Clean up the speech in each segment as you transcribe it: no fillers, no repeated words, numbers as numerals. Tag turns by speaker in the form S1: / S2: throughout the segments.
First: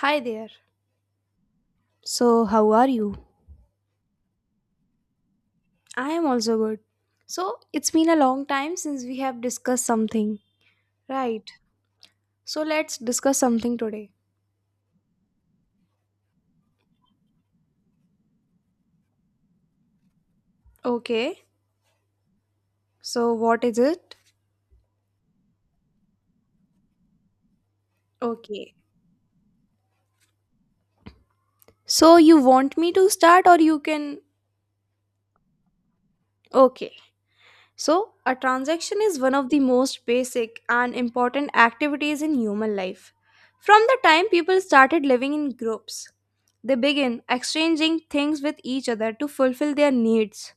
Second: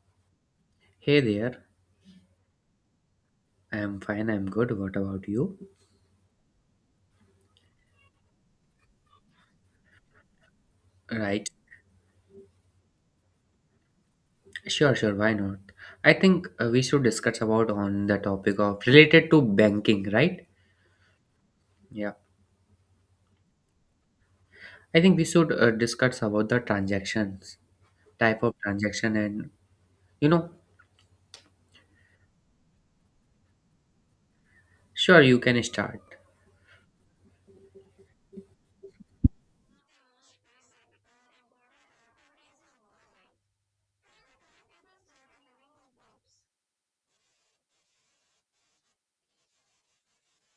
S1: Hi there.
S2: Hey there.
S1: So, how are you?
S2: I'm fine, I'm good. What about you?
S1: I am also good. So, it's been a long time since we have discussed something. Right.
S2: Right.
S1: So, let's discuss something today.
S2: Sure, sure, why not? I think we should discuss about on the topic of related to banking, right?
S1: Okay.
S2: Yeah.
S1: So, what is it?
S2: I think we should discuss about the transactions, type of
S1: Okay.
S2: transaction and you know,
S1: So, you want me to start or you can.
S2: sure you can start.
S1: Okay. So, a transaction is one of the most basic and important activities in human life. From the time people started living in groups, they begin exchanging things with each other to fulfill their needs.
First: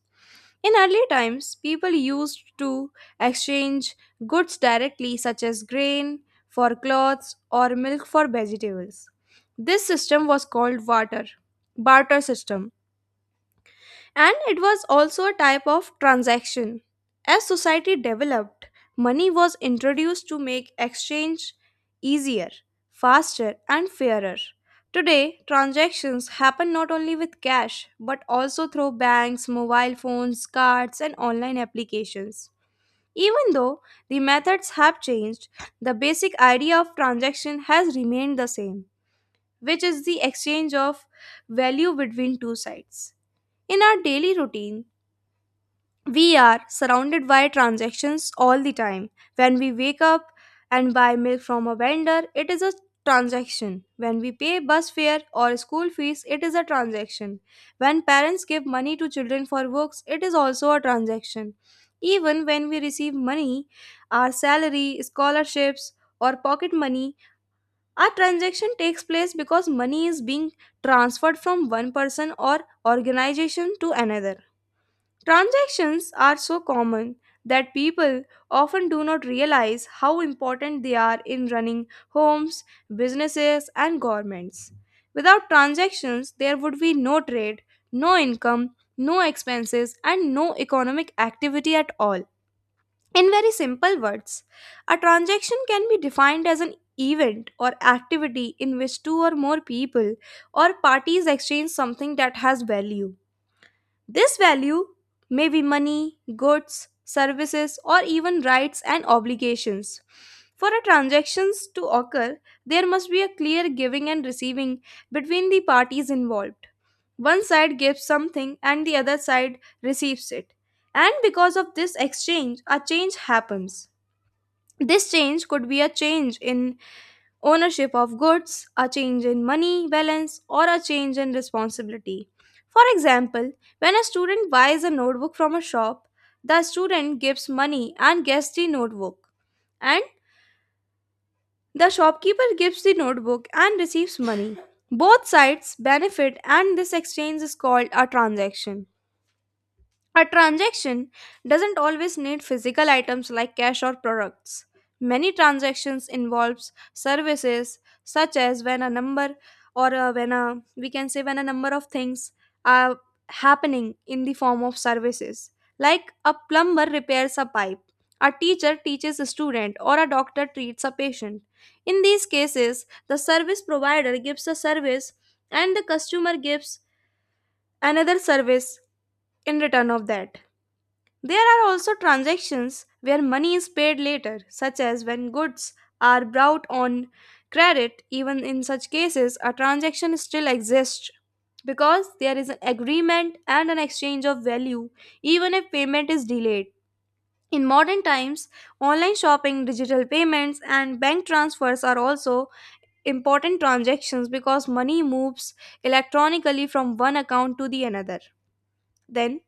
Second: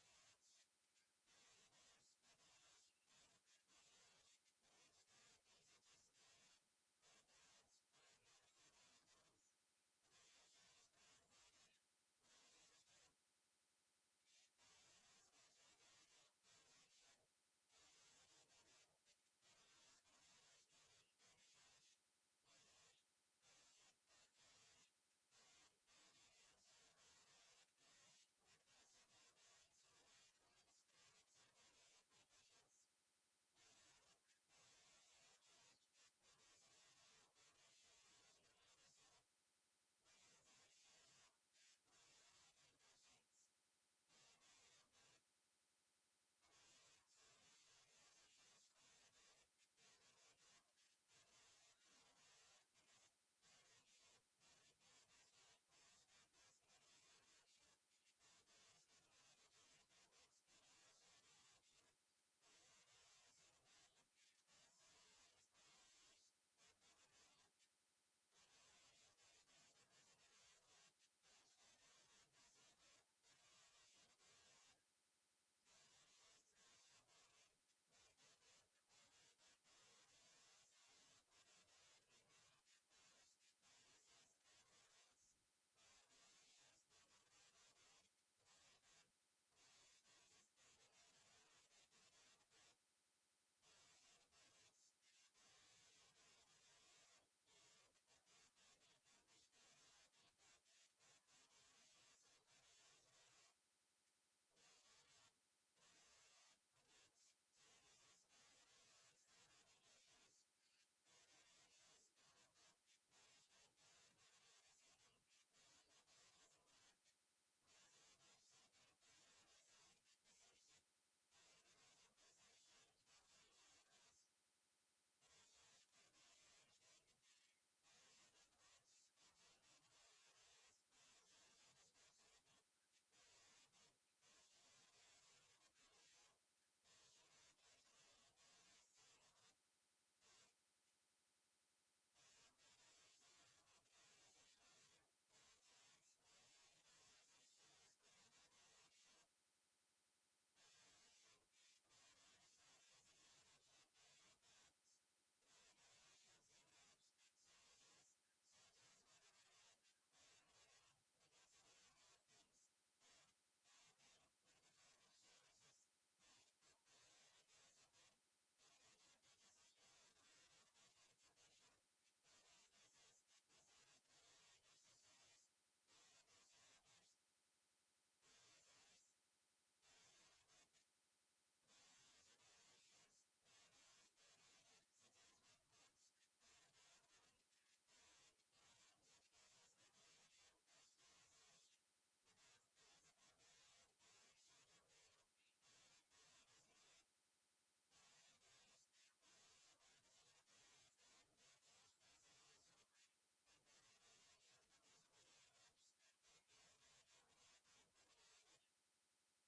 S1: In early times, people used to exchange goods directly, such as grain for clothes or milk for vegetables. This system was called barter system. And it was also a type of transaction. As society developed, money was introduced to make exchange easier, faster, and fairer. Today, transactions happen not only with cash but also through banks, mobile phones, cards, and online applications. Even though the methods have changed, the basic idea of transaction has remained the same which is the exchange of value between two sides. In our daily routine, we are surrounded by transactions all the time. When we wake up and buy milk from a vendor, it is a transaction. When we pay bus fare or school fees, it is a transaction. When parents give money to children for books, it is also a transaction. Even when we receive money, our salary, scholarships, or pocket money, a transaction takes place because money is being transferred from one person or organization to another. Transactions are so common that people often do not realize how important they are in running homes, businesses, and governments. Without transactions, there would be no trade, no income, no expenses, and no economic activity at all. In very simple words, a transaction can be defined as an event or activity in which two or more people or parties exchange something that has value. This value may be money, goods, services, or even rights and obligations. For a transactions to occur, there must be a clear giving and receiving between the parties involved. One side gives something and the other side receives it. And because of this exchange, a change happens. This change could be a change in ownership of goods, a change in money balance, or a change in responsibility. For example, when a student buys a notebook from a shop, the student gives money and gets the notebook, and the shopkeeper gives the notebook and receives money. Both sides benefit, and this exchange is called a transaction. A transaction doesn't always need physical items like cash or products. Many transactions involves services such as when a number or when a we can say when a number of things are happening in the form of services, like a plumber repairs a pipe, a teacher teaches a student, or a doctor treats a patient. In these cases, the service provider gives a service and the customer gives another service in return of that. There are also transactions where money is paid later, such as when goods are brought on credit. Even in such cases, a transaction still exists because there is an agreement and an exchange of value, even if payment is delayed. In modern times, online shopping, digital payments, and bank transfers are also important transactions because money moves electronically from one account to the another. Then,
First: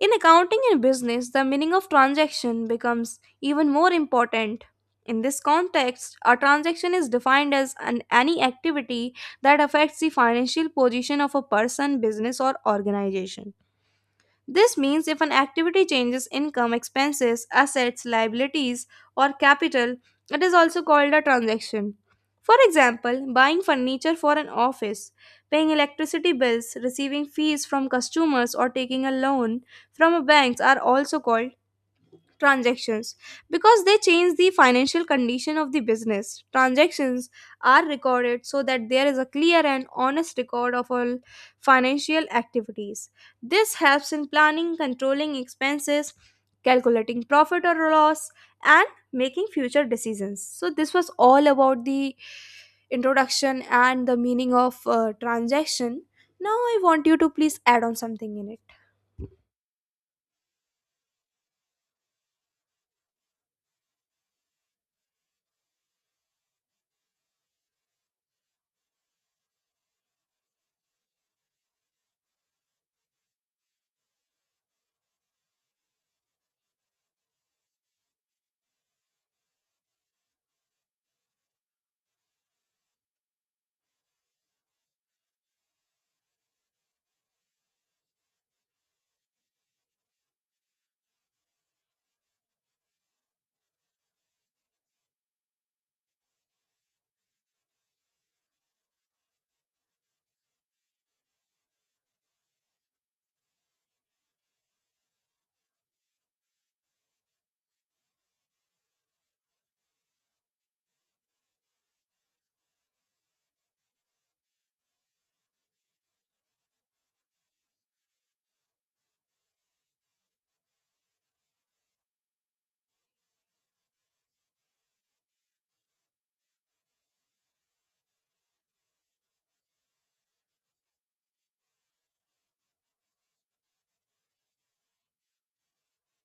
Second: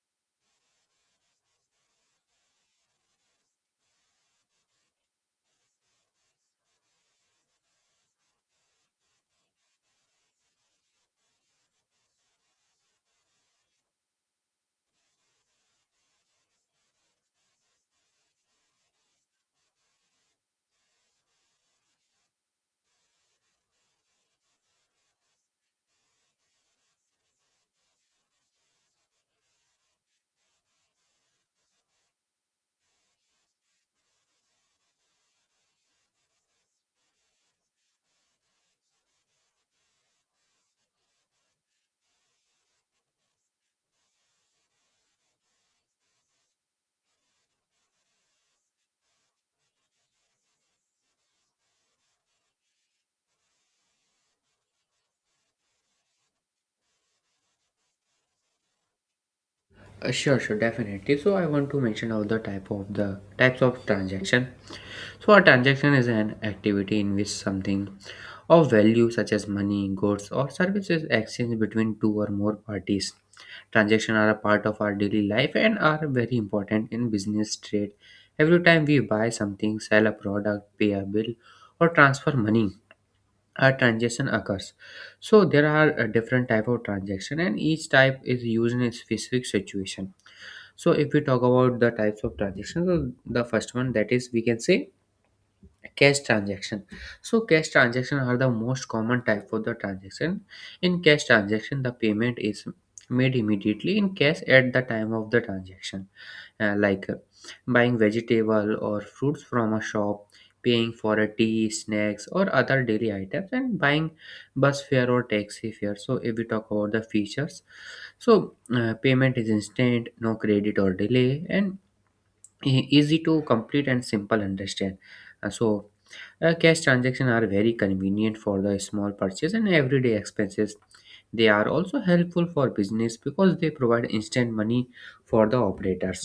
S1: in accounting and business, the meaning of transaction becomes even more important. In this context, a transaction is defined as any activity that affects the financial position of a person, business, or organization. This means if an activity changes income, expenses, assets, liabilities, or capital, it is also called a transaction. For example, buying furniture for an office, paying electricity bills, receiving fees from customers, or taking a loan from a bank are also called transactions because they change the financial condition of the business. Transactions are recorded so that there is a clear and honest record of all financial activities. This helps in planning, controlling expenses, calculating profit or loss, and making future decisions. So this was all about the introduction and the meaning of transaction. Now I want you to please add on something in it.
S2: Sure, sure, definitely. So I want to mention all the type of the types of transaction. So a transaction is an activity in which something of value such as money, goods, or services exchanged between two or more parties. Transactions are a part of our daily life and are very important in business trade. Every time we buy something, sell a product, pay a bill, or transfer money, a transaction occurs. So there are different type of transaction and each type is used in a specific situation. So if we talk about the types of transactions, so the first one, that is, we can say cash transaction. So cash transaction are the most common type of the transaction. In cash transaction, the payment is made immediately in cash at the time of the transaction. Uh, like uh, Buying vegetable or fruits from a shop, paying for a tea snacks or other daily items, and buying bus fare or taxi fare. So if we talk about the features, so payment is instant, no credit or delay, and easy to complete and simple understand. Uh, so Cash transactions are very convenient for the small purchase and everyday expenses. They are also helpful for business because they provide instant money for the operators.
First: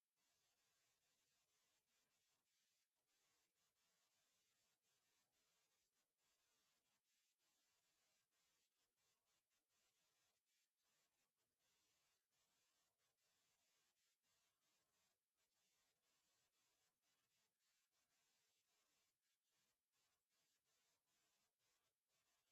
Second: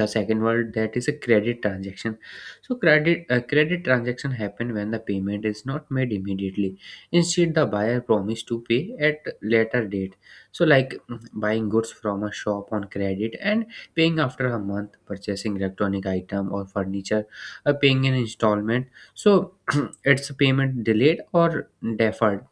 S2: The second one, that is a credit transaction. So credit transaction happen when the payment is not made immediately. Instead, the buyer promise to pay at later date. So like buying goods from a shop on credit and paying after a month, purchasing electronic item or furniture, paying an installment. So it's a payment delayed or deferred,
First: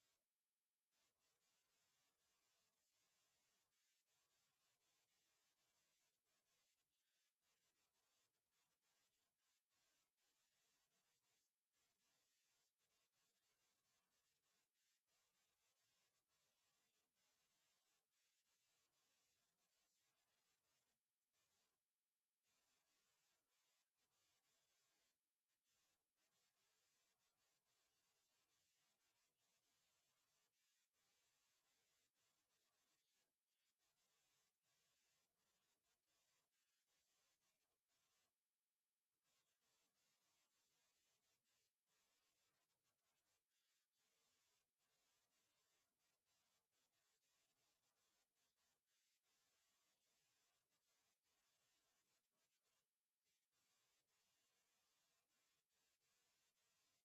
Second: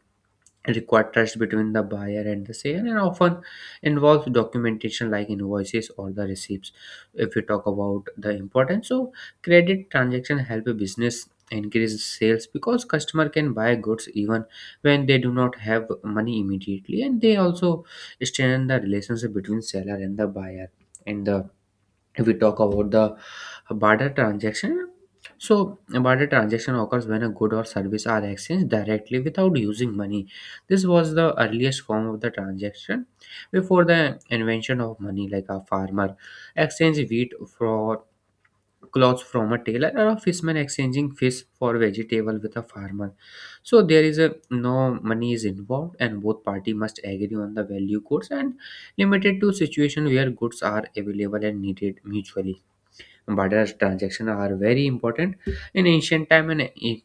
S2: require trust between the buyer and the seller, and often involves documentation like invoices or the receipts. If we talk about the importance, so credit transaction help a business increase sales because customer can buy goods even when they do not have money immediately, and they also strengthen the relationship between seller and the buyer. And the, if we talk about the barter transaction, so a barter transaction occurs when a good or service are exchanged directly without using money. This was the earliest form of the transaction before the invention of money, like a farmer exchange wheat for clothes from a tailor, or a fisherman exchanging fish for vegetable with a farmer. So there is a no money is involved, and both party must agree on the value course, and limited to situation where goods are available and needed mutually. But as transactions are very important in ancient time, and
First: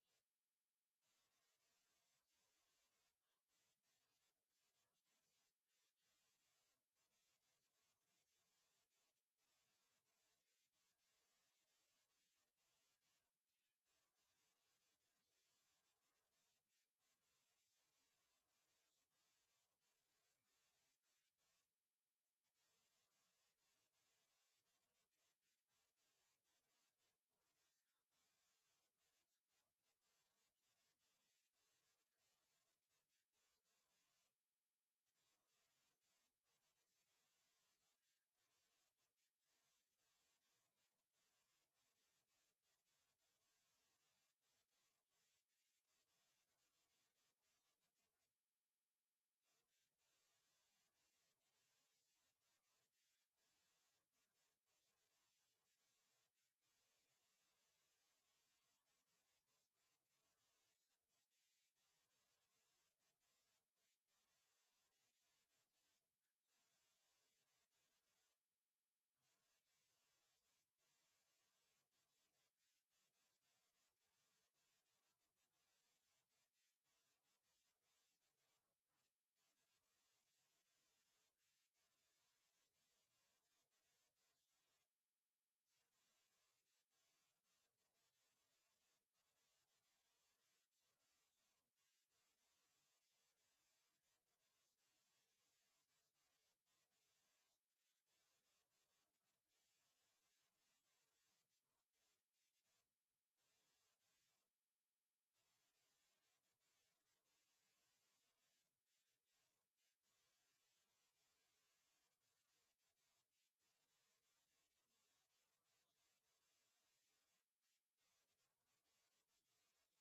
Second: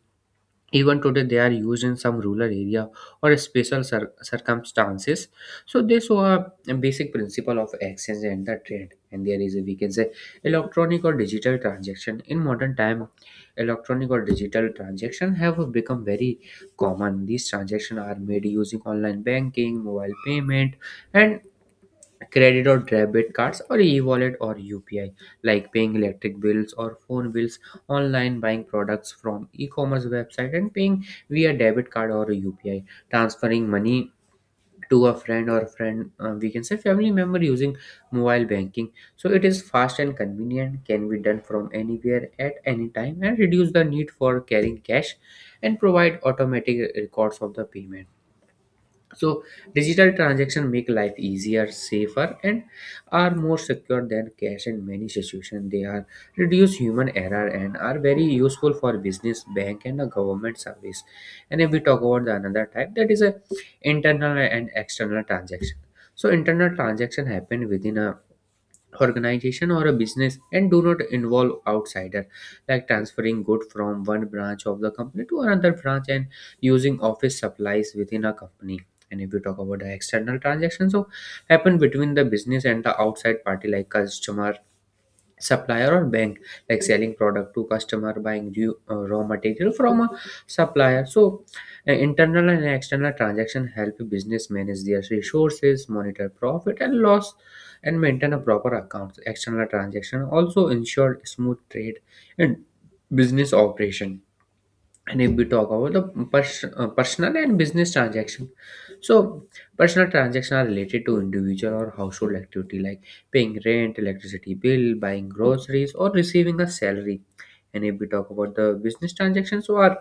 S2: even today they are used in some rural area or special circumstances. So they show a basic principle of exchange and the trade. And there is a, we can say, electronic or digital transaction. In modern time, electronic or digital transaction have become very common. These transactions are made using online banking, mobile payment, and credit or debit cards or e-wallet or UPI, like paying electric bills or phone bills, online buying products from e-commerce website and paying via debit card or UPI, transferring money to a friend or friend we can say family member using mobile banking. So it is fast and convenient, can be done from anywhere at any time, and reduce the need for carrying cash, and provide automatic records of the payment. So digital transactions make life easier, safer, and are more secure than cash in many situations. They are reduce human error and are very useful for business, bank, and a government service. And if we talk about the another type, that is a internal and external transaction. So internal transaction happen within a organization or a business and do not involve outsider, like transferring good from one branch of the company to another branch, and using office supplies within a company. And if you talk about the external transactions, so happen between the business and the outside party like customer, supplier, or bank, like selling product to customer, buying new, raw material from a supplier. So internal and external transaction help business manage their resources, monitor profit and loss, and maintain a proper account. External transaction also ensure smooth trade and business operation. And if we talk about the personal and business transaction, so personal transactions are related to individual or household activity, like paying rent, electricity bill, buying groceries, or receiving a salary. And if we talk about the business transactions, so are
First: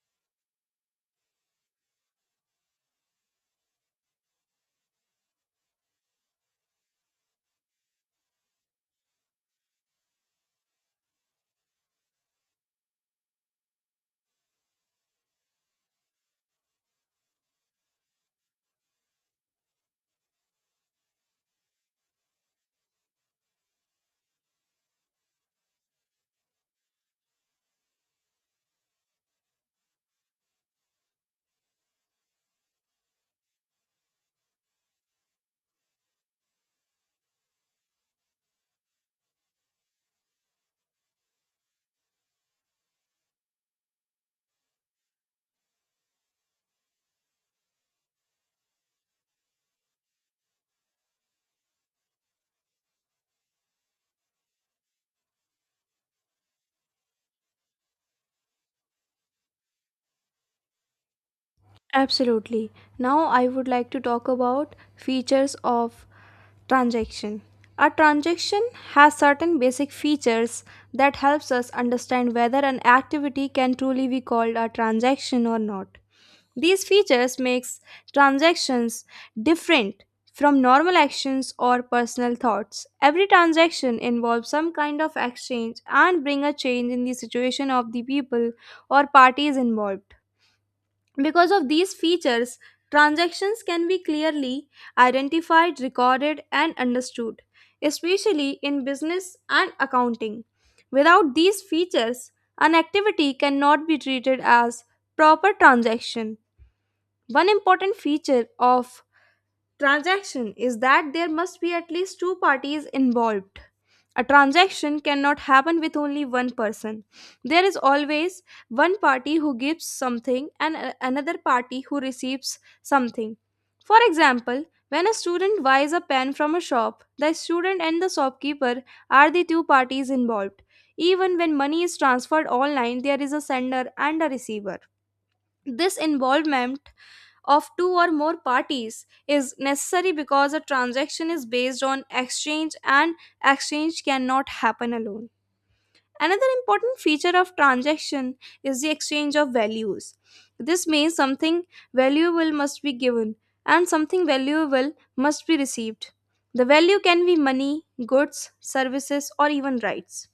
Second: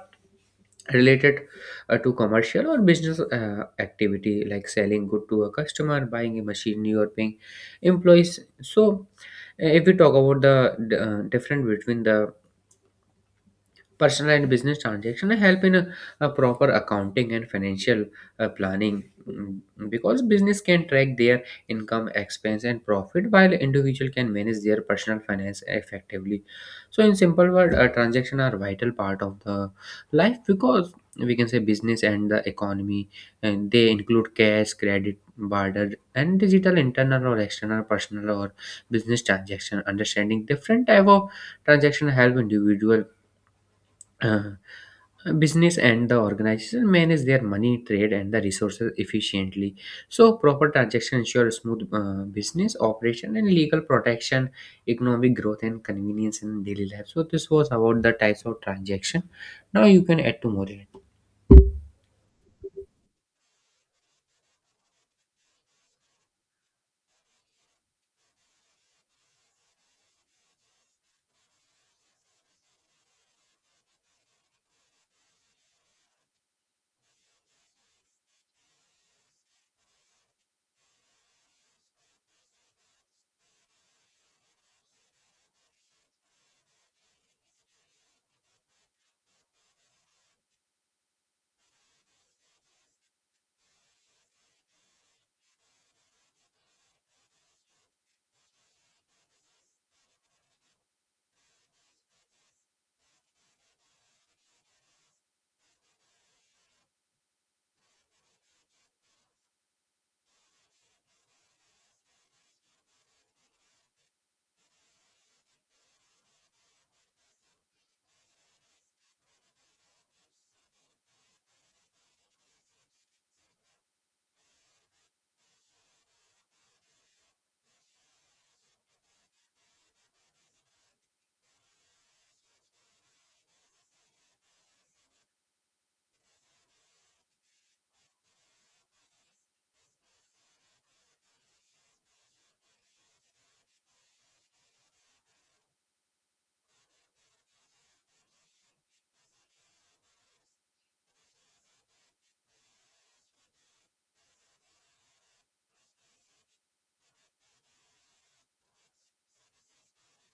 S2: related to commercial or business activity, like selling good to a customer, buying a machinery, or paying employees. So if we talk about the difference between the personal and business transaction, help in a proper accounting and financial planning, because business can track their income, expense, and profit, while individual can manage their personal finance effectively. So, in simple word, transaction are vital part of the life, because we can say business and the economy, and they include cash, credit, barter, and digital, internal or external, personal or business transaction. Understanding different type of transaction help individual business and the organization manage their money, trade, and the resources efficiently. So proper transaction ensure smooth business operation and legal protection, economic growth, and convenience in daily life. So this was about the types of transaction. Now you can add to more.
S1: Absolutely. Now I would like to talk about features of transaction. A transaction has certain basic features that helps us understand whether an activity can truly be called a transaction or not. These features makes transactions different from normal actions or personal thoughts. Every transaction involves some kind of exchange and bring a change in the situation of the people or parties involved. Because of these features, transactions can be clearly identified, recorded, and understood, especially in business and accounting. Without these features, an activity cannot be treated as proper transaction. One important feature of transaction is that there must be at least two parties involved. A transaction cannot happen with only one person. There is always one party who gives something and another party who receives something. For example, when a student buys a pen from a shop, the student and the shopkeeper are the two parties involved. Even when money is transferred online, there is a sender and a receiver. This involvement of two or more parties is necessary because a transaction is based on exchange and exchange cannot happen alone. Another important feature of transaction is the exchange of values. This means something valuable must be given and something valuable must be received. The value can be money, goods, services, or even rights.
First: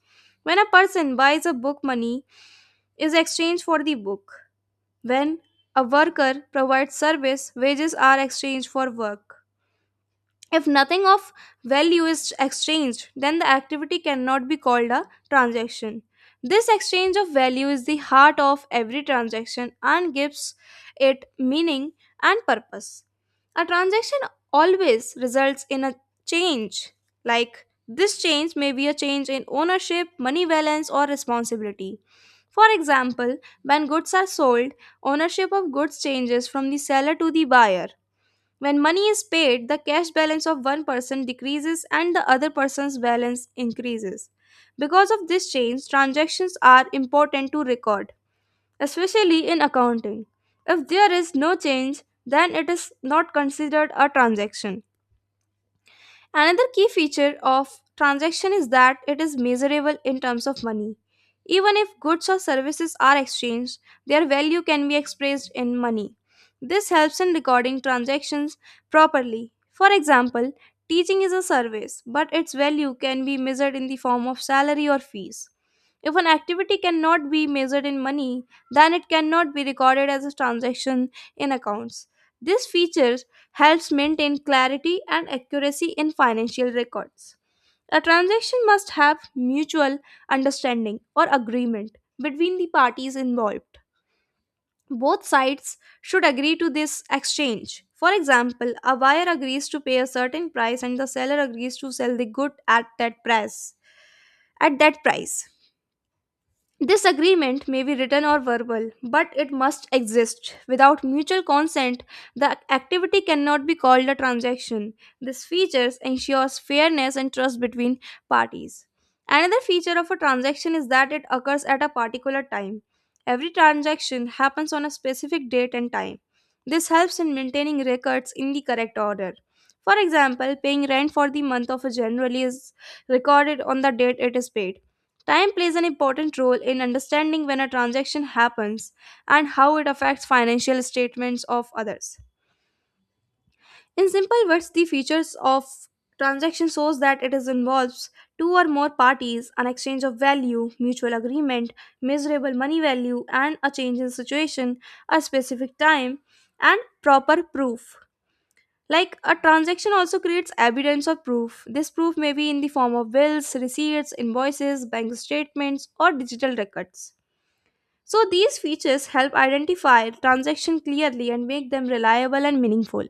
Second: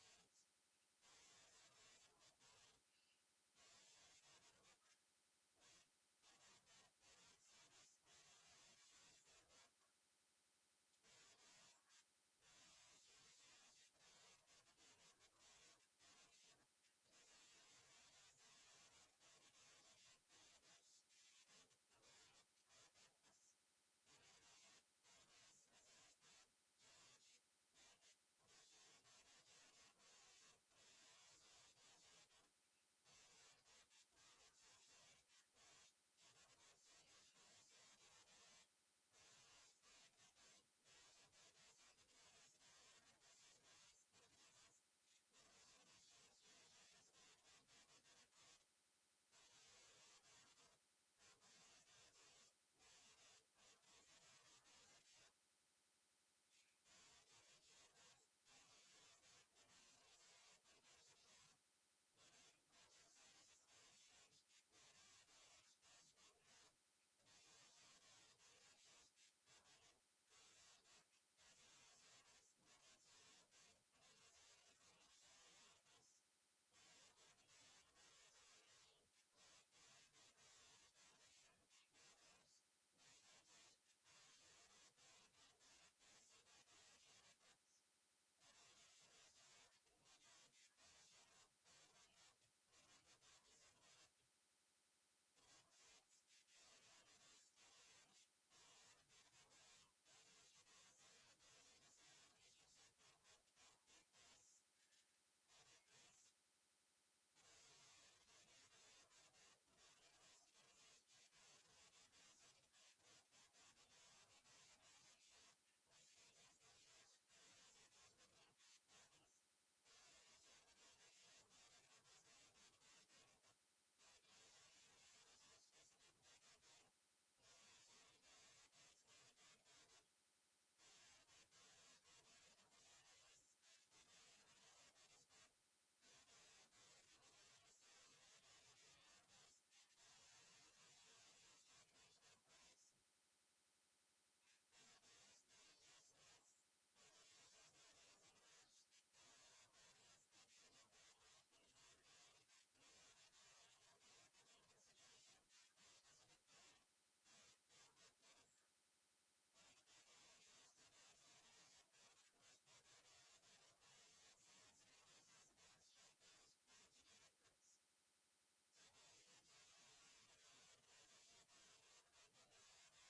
S1: When a person buys a book, money is exchanged for the book. When a worker provides service, wages are exchanged for work. If nothing of value is exchanged, then the activity cannot be called a transaction. This exchange of value is the heart of every transaction and gives it meaning and purpose. A transaction always results in a change, like this change may be a change in ownership, money balance, or responsibility. For example, when goods are sold, ownership of goods changes from the seller to the buyer. When money is paid, the cash balance of one person decreases and the other person's balance increases. Because of this change, transactions are important to record, especially in accounting. If there is no change, then it is not considered a transaction. Another key feature of transaction is that it is measurable in terms of money. Even if goods or services are exchanged, their value can be expressed in money. This helps in recording transactions properly. For example, teaching is a service, but its value can be measured in the form of salary or fees. If an activity cannot be measured in money, then it cannot be recorded as a transaction in accounts. This feature helps maintain clarity and accuracy in financial records. A transaction must have mutual understanding or agreement between the parties involved. Both sides should agree to this exchange. For example, a buyer agrees to pay a certain price and the seller agrees to sell the good at that price. At that price. This agreement may be written or verbal, but it must exist. Without mutual consent, the activity cannot be called a transaction. This feature ensures fairness and trust between parties. Another feature of a transaction is that it occurs at a particular time. Every transaction happens on a specific date and time. This helps in maintaining records in the correct order. For example, paying rent for the month of January is recorded on the date it is paid. Time plays an important role in understanding when a transaction happens and how it affects financial statements of others. In simple words, the features of transaction shows that it is involves two or more parties, an exchange of value, mutual agreement, measurable money value, and a change in situation, a specific time, and proper proof. Like a transaction also creates evidence of proof. This proof may be in the form of bills, receipts, invoices, bank statements, or digital records. So these features help identify transactions clearly and make them reliable and meaningful.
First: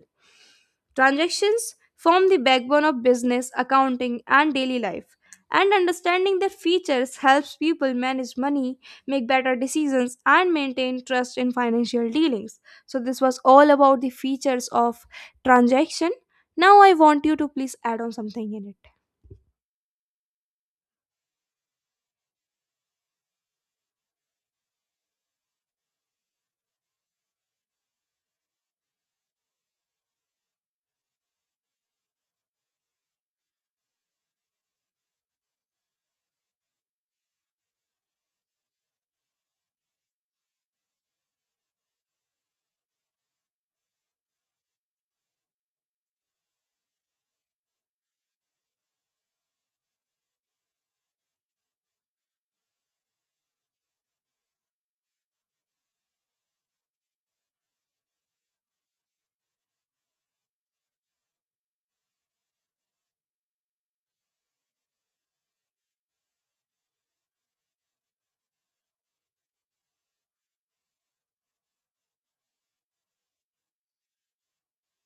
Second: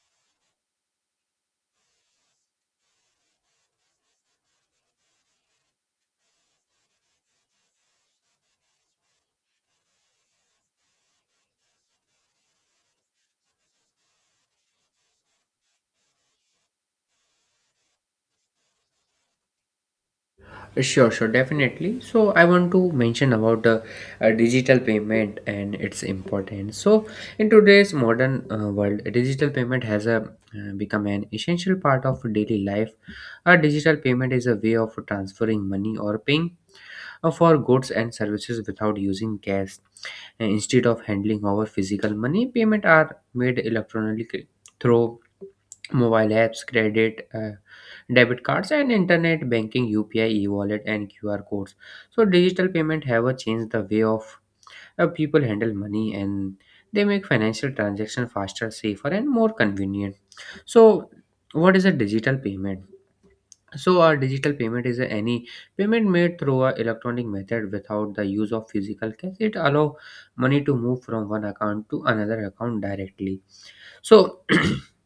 S1: Transactions form the backbone of business, accounting, and daily life. And understanding their features helps people manage money, make better decisions, and maintain trust in financial dealings. So, this was all about the features of transaction. Now, I want you to please add on something in it.
S2: Sure, sure, definitely. So I want to mention about the digital payment and its importance. So in today's modern world, digital payment has a, become an essential part of daily life. A digital payment is a way of transferring money or paying for goods and services without using cash. And instead of handling our physical money, payment are made electronically through mobile apps, credit, debit cards, and internet banking, UPI, e-wallet, and QR codes. So digital payment have a changed the way of people handle money, and they make financial transaction faster, safer, and more convenient. So, what is a digital payment? So, a digital payment is any payment made through a electronic method without the use of physical cash. It allow money to move from one account to another account directly. So if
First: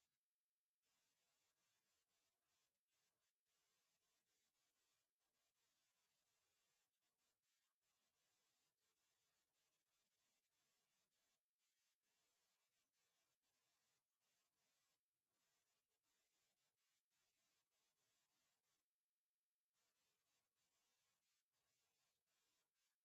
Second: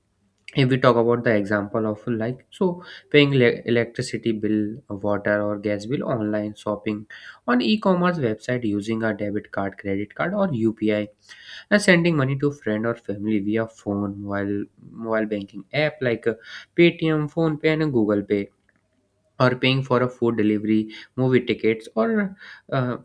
S2: we talk about the example of, like, so paying electricity bill, water or gas bill, online shopping on e-commerce website using a debit card, credit card, or UPI, and sending money to friend or family via phone mobile mobile banking app, like Paytm, phone pay and Google Pay, or paying for a food delivery, movie tickets, or uh,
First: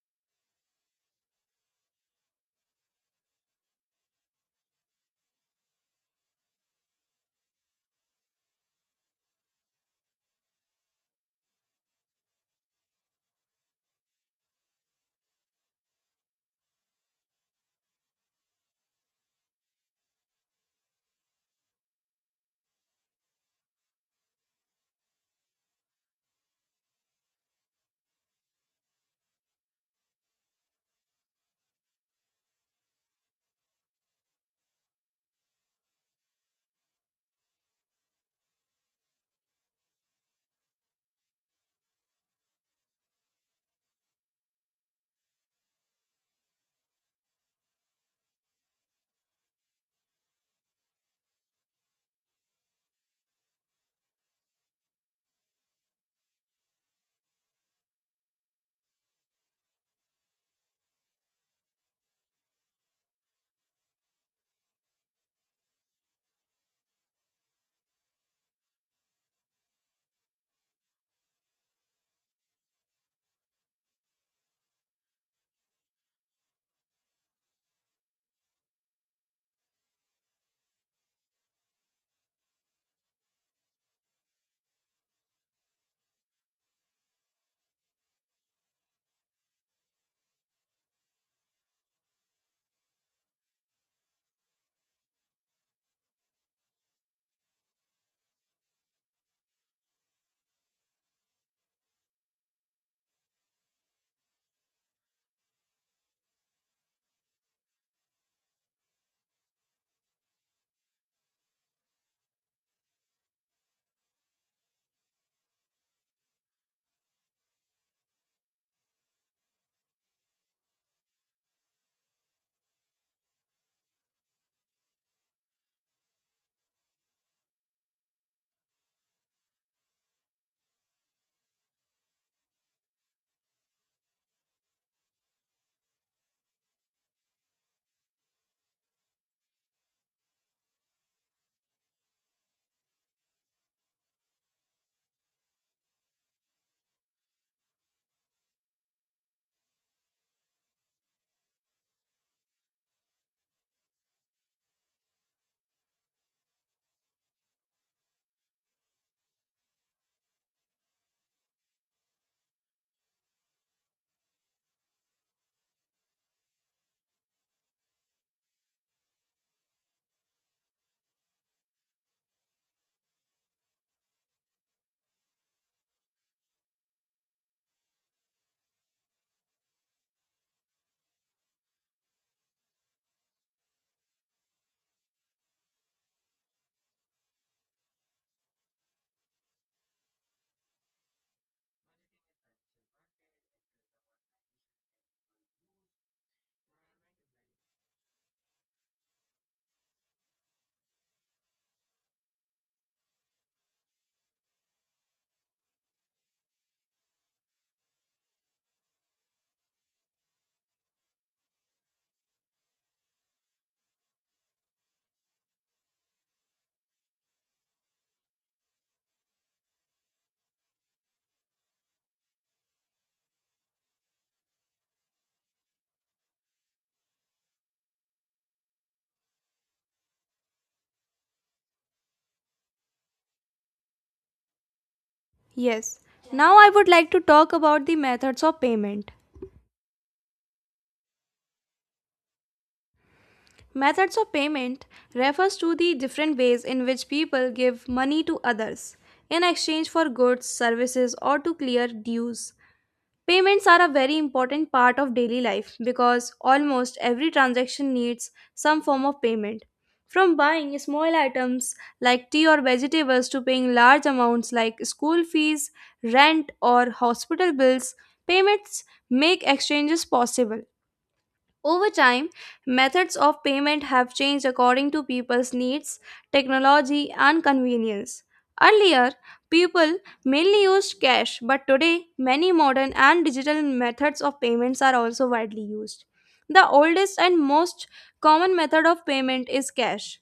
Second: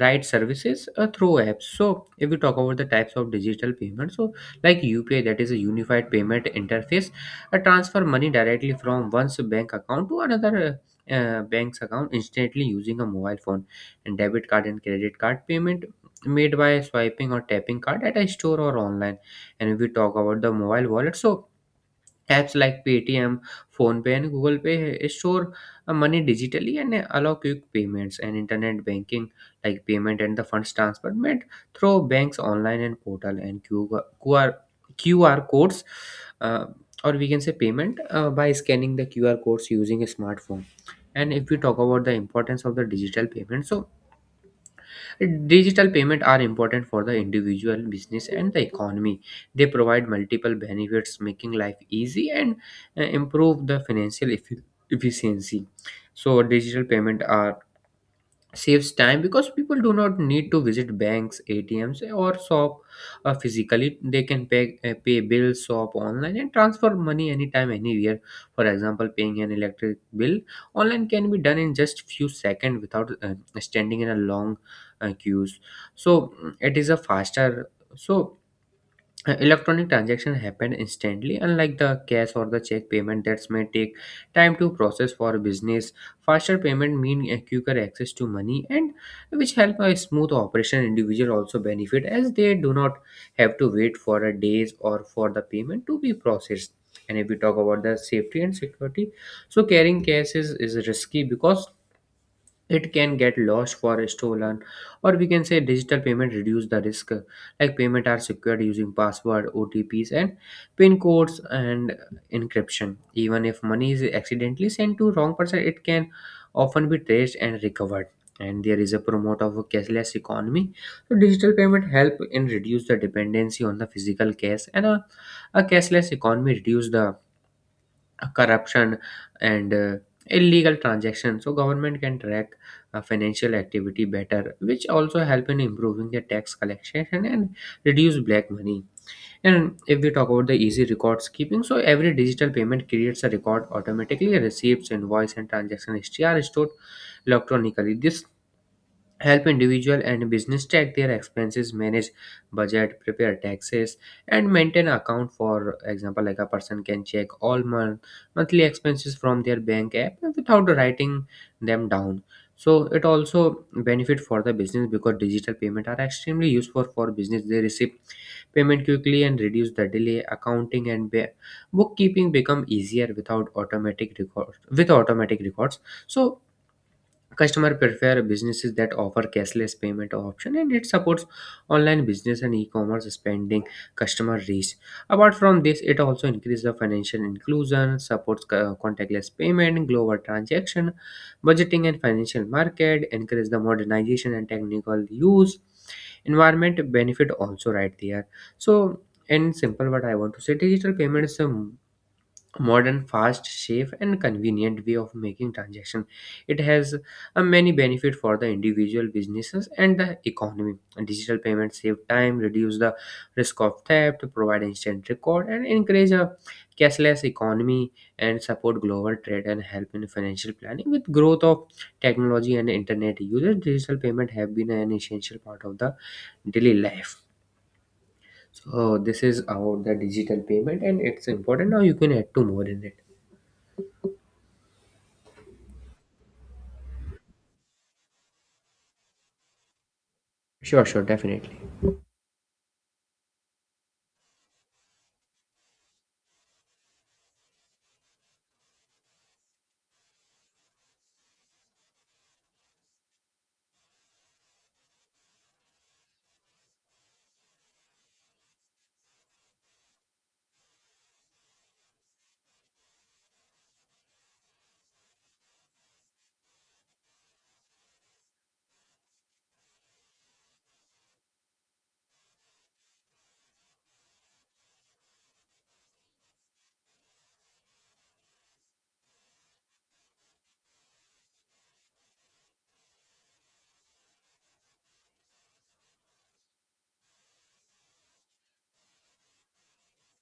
S2: right services through apps. So if we talk about the types of digital payments, so like UPI, that is a unified payment interface, transfer money directly from one's bank account to another bank's account instantly using a mobile phone. And debit card and credit card payment made by swiping or tapping card at a store or online. And if we talk about the mobile wallet, so apps like Paytm, PhonePe, and Google Pay store money digitally, and allow quick payments. And internet banking, like payment and the funds transfer, made through banks online and portal, and QR codes, uh, or we can say payment by scanning the QR codes using a smartphone. And if we talk about the importance of the digital payment, so digital payments are important for the individual, business, and the economy. They provide multiple benefits, making life easy and improve the financial efficiency. So, digital payment are saves time because people do not need to visit banks, atms, or shop physically. They can pay, pay bills, shop online, and transfer money anytime, anywhere. For example, paying an electric bill online can be done in just few seconds without standing in a long queues. It is a faster. So electronic transaction happen instantly, unlike the cash or the check payment that may take time to process. For business, faster payment mean a quicker access to money, and which help a smooth operation. Individual also benefit as they do not have to wait for a days or for the payment to be processed. And if we talk about the safety and security, so carrying cash is risky because it can get lost for stolen, or we can say digital payment reduce the risk. Like payment are secured using password, otps, and pin codes, and encryption. Even if money is accidentally sent to wrong person, it can often be traced and recovered. And there is a promote of a cashless economy. So digital payment help in reduce the dependency on the physical cash, and a cashless economy reduce the corruption and illegal transactions. So government can track financial activity better, which also help in improving the tax collection and reduce black money. And if we talk about the easy records keeping, so every digital payment creates a record automatically. Receipts, invoice, and transaction history are stored electronically. This help individual and business track their expenses, manage budget, prepare taxes, and maintain account. For example, like a person can check monthly expenses from their bank app without writing them down. So it also benefit for the business because digital payment are extremely useful for business. They receive payment quickly and reduce the delay. Accounting and bookkeeping become easier without automatic records. With automatic records, so customer prefer businesses that offer cashless payment option, and it supports online business and e-commerce spending customer reach. Apart from this, it also increases the financial inclusion, supports contactless payment, global transaction, budgeting and financial market, encourage the modernization and technical use. Environment benefit also right there. So in simple what I want to say, digital payments modern, fast, safe, and convenient way of making transaction. It has a many benefit for the individual, businesses, and the economy. Digital payments save time, reduce the risk of theft, provide instant record, and encourage a cashless economy, and support global trade and help in financial planning. With growth of technology and internet users, digital payment have been an essential part of the daily life. So this is about the digital payment and it's important. Now you can add to more in it.
S1: Yes. Now I would like to talk about the methods of payment.
S2: Sure, sure, definitely.
S1: Methods of payment refers to the different ways in which people give money to others in exchange for goods, services, or to clear dues. Payments are a very important part of daily life because almost every transaction needs some form of payment. From buying small items like tea or vegetables to paying large amounts like school fees, rent, or hospital bills, payments make exchanges possible. Over time, methods of payment have changed according to people's needs, technology, and convenience. Earlier, people mainly used cash, but today, many modern and digital methods of payments are also widely used. The oldest and most common method of payment is cash.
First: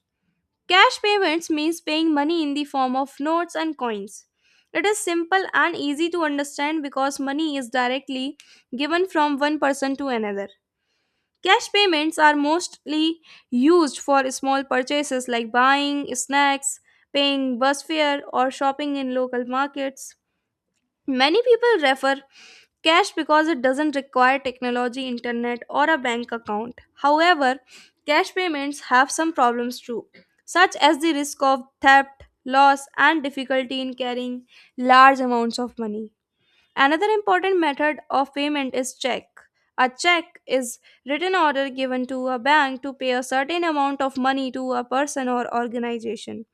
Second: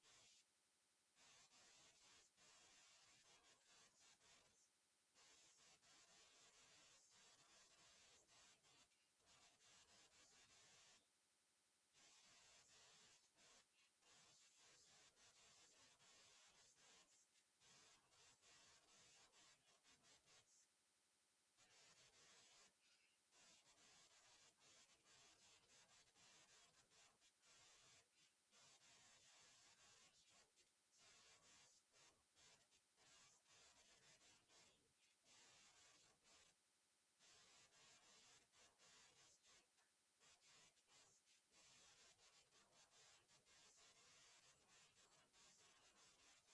S1: Cash payments means paying money in the form of notes and coins. It is simple and easy to understand because money is directly given from one person to another. Cash payments are mostly used for small purchases like buying snacks, paying bus fare, or shopping in local markets. Many people refer cash because it doesn't require technology, internet, or a bank account. However, cash payments have some problems too, such as the risk of theft, loss, and difficulty in carrying large amounts of money. Another important method of payment is check. A check is written order given to a bank to pay a certain amount of money to a person or organization.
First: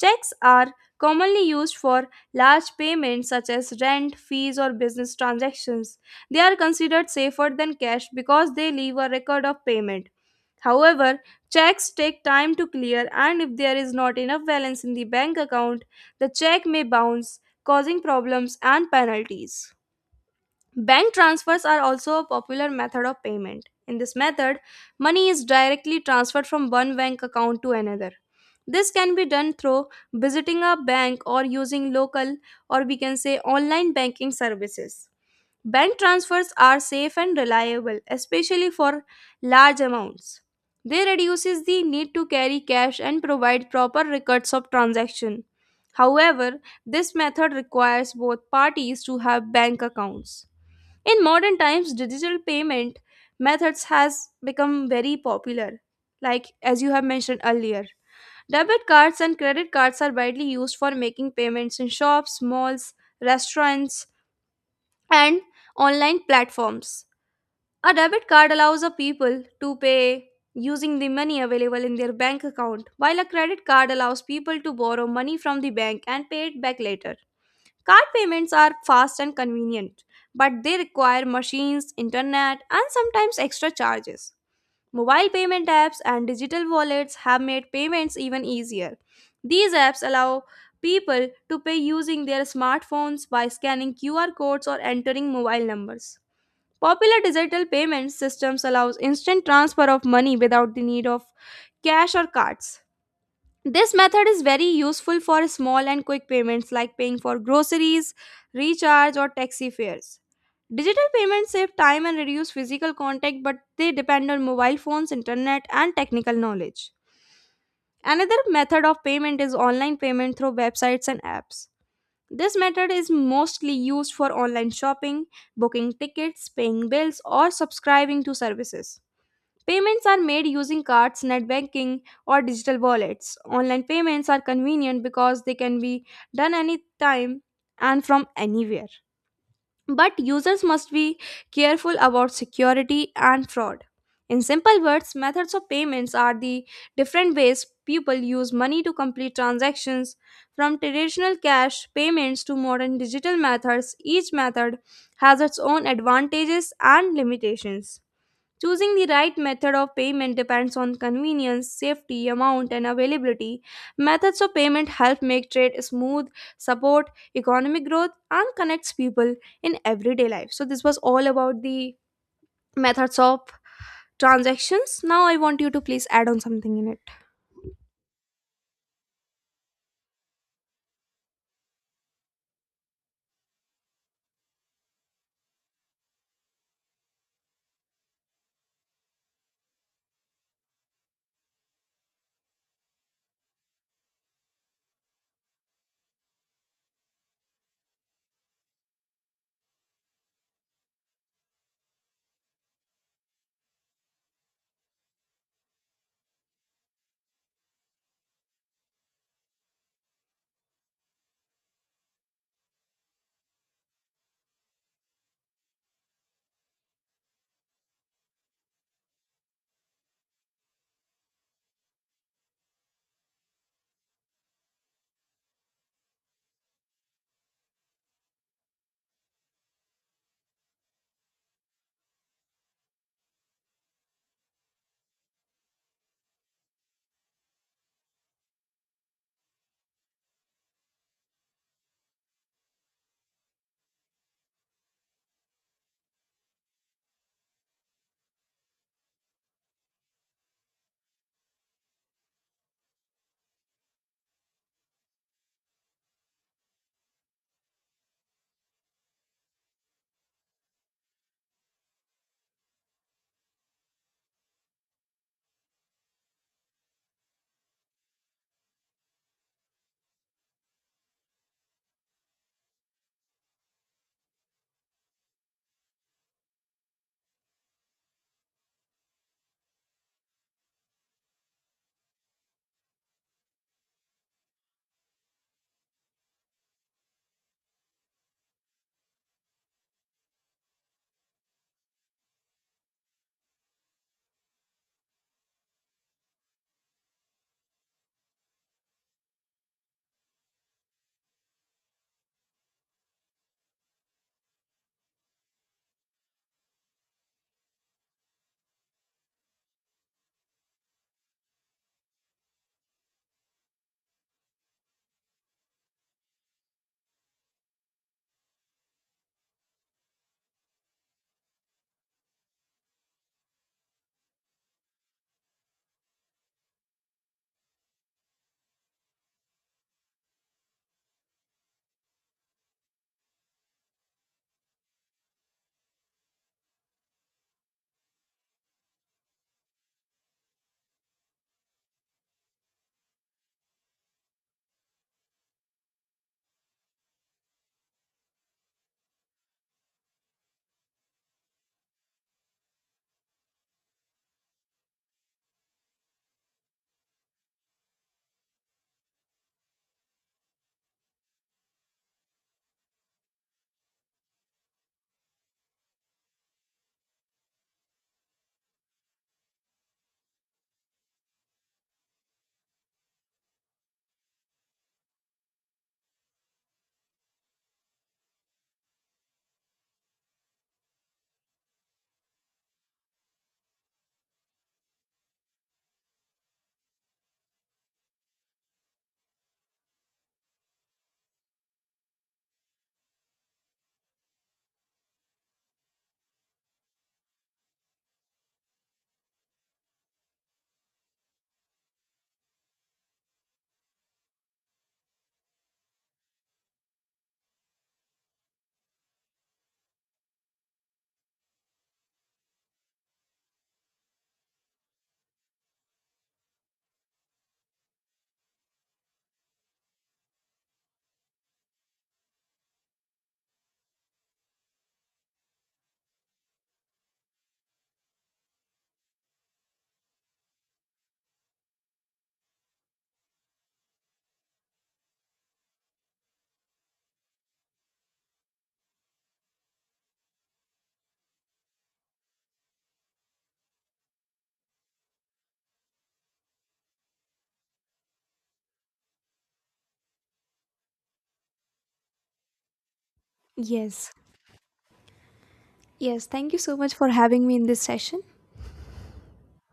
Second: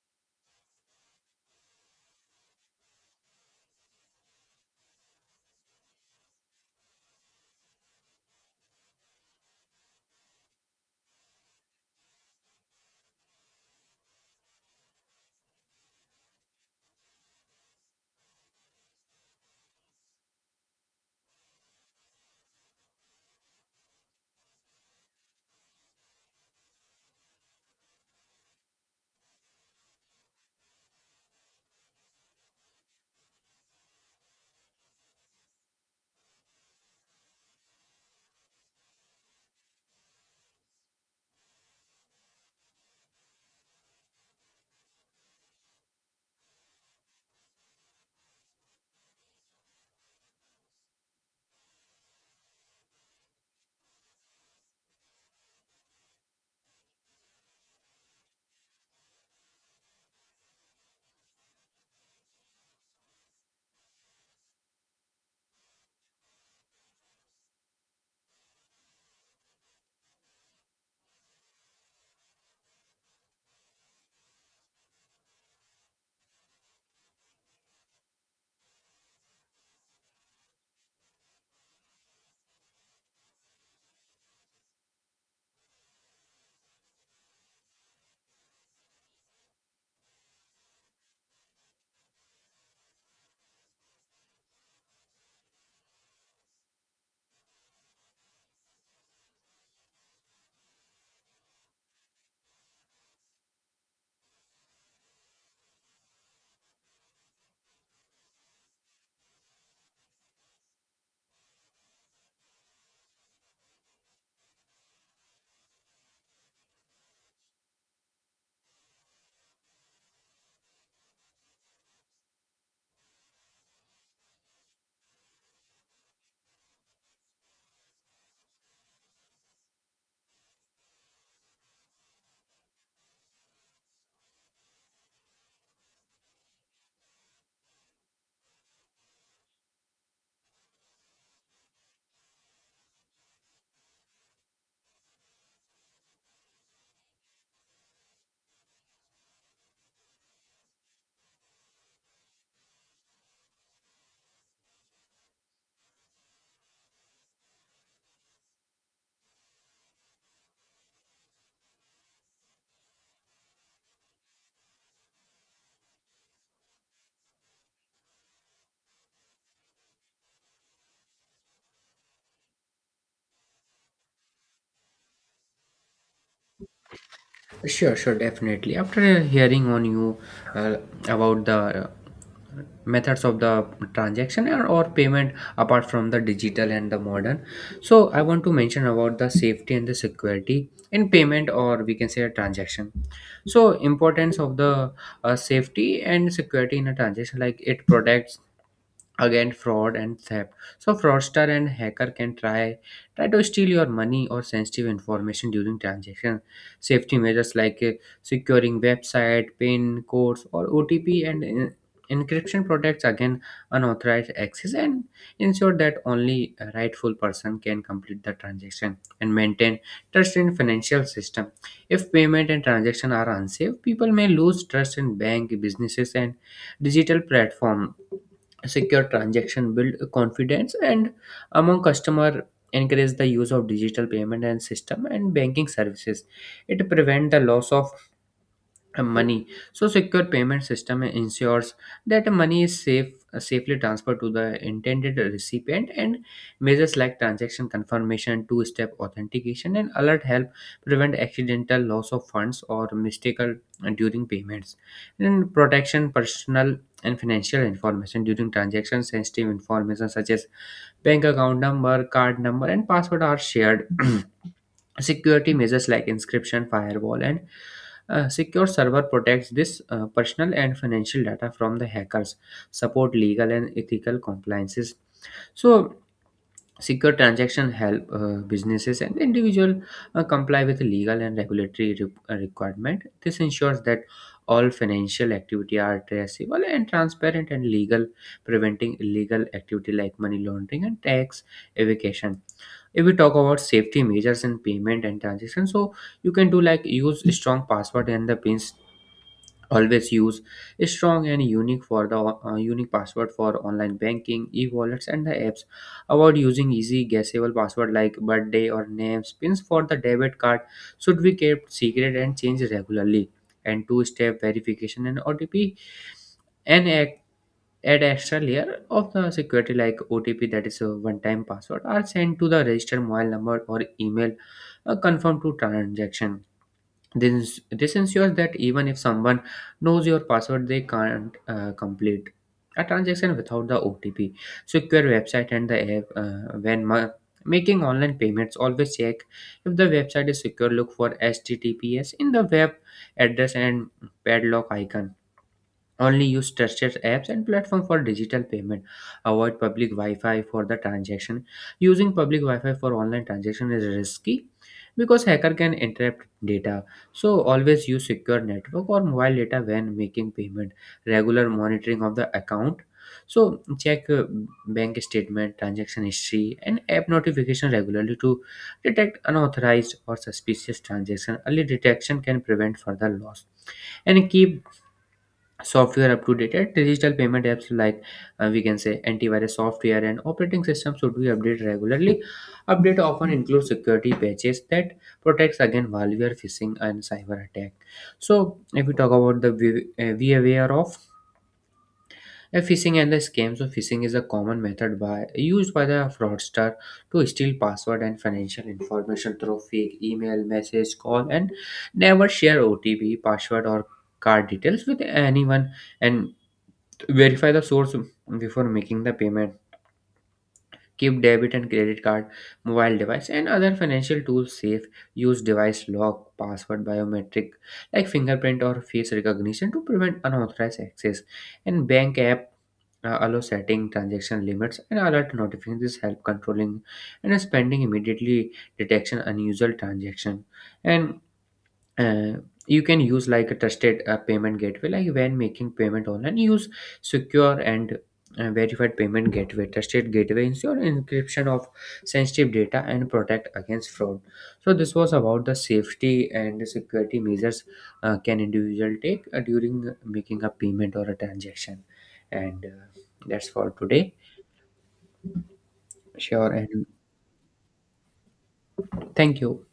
S1: Checks are commonly used for large payments such as rent, fees, or business transactions. They are considered safer than cash because they leave a record of payment. However, checks take time to clear, and if there is not enough balance in the bank account, the check may bounce, causing problems and penalties. Bank transfers are also a popular method of payment. In this method, money is directly transferred from one bank account to another. This can be done through visiting a bank or using local, or we can say online banking services. Bank transfers are safe and reliable, especially for large amounts. They reduces the need to carry cash and provide proper records of transaction. However, this method requires both parties to have bank accounts. In modern times, digital payment methods has become very popular. Like as you have mentioned earlier, debit cards and credit cards are widely used for making payments in shops, malls, restaurants, and online platforms. A debit card allows a people to pay using the money available in their bank account, while a credit card allows people to borrow money from the bank and pay it back later. Card payments are fast and convenient, but they require machines, internet, and sometimes extra charges. Mobile payment apps and digital wallets have made payments even easier. These apps allow people to pay using their smartphones by scanning QR codes or entering mobile numbers. Popular digital payment systems allows instant transfer of money without the need of cash or cards. This method is very useful for small and quick payments like paying for groceries, recharge, or taxi fares. Digital payments save time and reduce physical contact, but they depend on mobile phones, internet, and technical knowledge. Another method of payment is online payment through websites and apps. This method is mostly used for online shopping, booking tickets, paying bills, or subscribing to services. Payments are made using cards, net banking, or digital wallets. Online payments are convenient because they can be done anytime and from anywhere. But users must be careful about security and fraud. In simple words, methods of payments are the different ways people use money to complete transactions. From traditional cash payments to modern digital methods, each method has its own advantages and limitations. Choosing the right method of payment depends on convenience, safety, amount, and availability. Methods of payment help make trade smooth, support economic growth, and connects people in everyday life. So, this was all about the methods of transactions. Now, I want you to please add on something in it.
S2: Sure, sure, definitely. After hearing on you uh, about the uh, methods of the transaction or payment apart from the digital and the modern, so I want to mention about the safety and the security in payment, or we can say a transaction. So importance of the safety and security in a transaction, like it protects again fraud and theft. So fraudster and hacker can try to steal your money or sensitive information during transaction. Safety measures like securing website, pin codes or otp, and encryption protects again unauthorized access and ensure that only a rightful person can complete the transaction and maintain trust in financial system. If payment and transaction are unsafe, people may lose trust in bank, businesses, and digital platform. Secure transaction build confidence and among customer, encourage the use of digital payment and system and banking services. It prevent the loss of money. So secure payment system ensures that money is safe, safely transferred to the intended recipient, and measures like transaction confirmation, two step authentication, and alert help prevent accidental loss of funds or mistaken during payments. And protection personal and financial information during transactions, sensitive information such as bank account number, card number, and password are shared. Security measures like encryption, firewall, and a secure server protects this personal and financial data from the hackers, support legal and ethical compliances. So, secure transaction help businesses and individual comply with legal and regulatory requirement. This ensures that all financial activity are traceable and transparent and legal, preventing illegal activity like money laundering and tax evasion. If we talk about safety measures in payment and transaction, so you can do like use strong password and the pins. Always use a strong and unique for the unique password for online banking, e-wallets, and the apps. Avoid using easy guessable password like birthday or names. Pins for the debit card should be kept secret and changed regularly. And two-step verification and otp and add extra layer of the security, like otp, that is a one-time password, are sent to the registered mobile number or email confirmed to transaction. This ensures that even if someone knows your password, they can't complete a transaction without the OTP. Secure website and the app. When making online payments, always check if the website is secure. Look for HTTPS in the web address and padlock icon. Only use trusted apps and platform for digital payment. Avoid public Wi-Fi for the transaction. Using public Wi-Fi for online transaction is risky because hacker can interrupt data. So always use secure network or mobile data when making payment. Regular monitoring of the account. So check bank statement, transaction history, and app notification regularly to detect unauthorized or suspicious transaction. Early detection can prevent further loss. And keep software updated. Digital payment apps like we can say antivirus software and operating systems should be updated regularly. Update often includes security patches that protects against malware, phishing, and cyber attack. So if we talk about the be aware of phishing and the scams. So phishing is a common method by used by the fraudster to steal password and financial information through fake email, message, call. And never share otp, password, or card details with anyone. And verify the source before making the payment. Keep debit and credit card, mobile device, and other financial tools safe. Use device lock, password, biometric, like fingerprint or face recognition to prevent unauthorized access. And bank app allow setting transaction limits and alert notifications help controlling and spending immediately detection unusual transaction. And uh, you can use like a trusted payment gateway, like when making payment online, use secure and verified payment gateway. Trusted gateway ensure encryption of sensitive data and protect against fraud. So this was about the safety and the security measures can individual take during making a payment or a transaction. And that's for
S1: Yes.
S2: today.
S1: Yes, thank
S2: Sure,
S1: you so
S2: and
S1: much for having me in this session.
S2: thank you.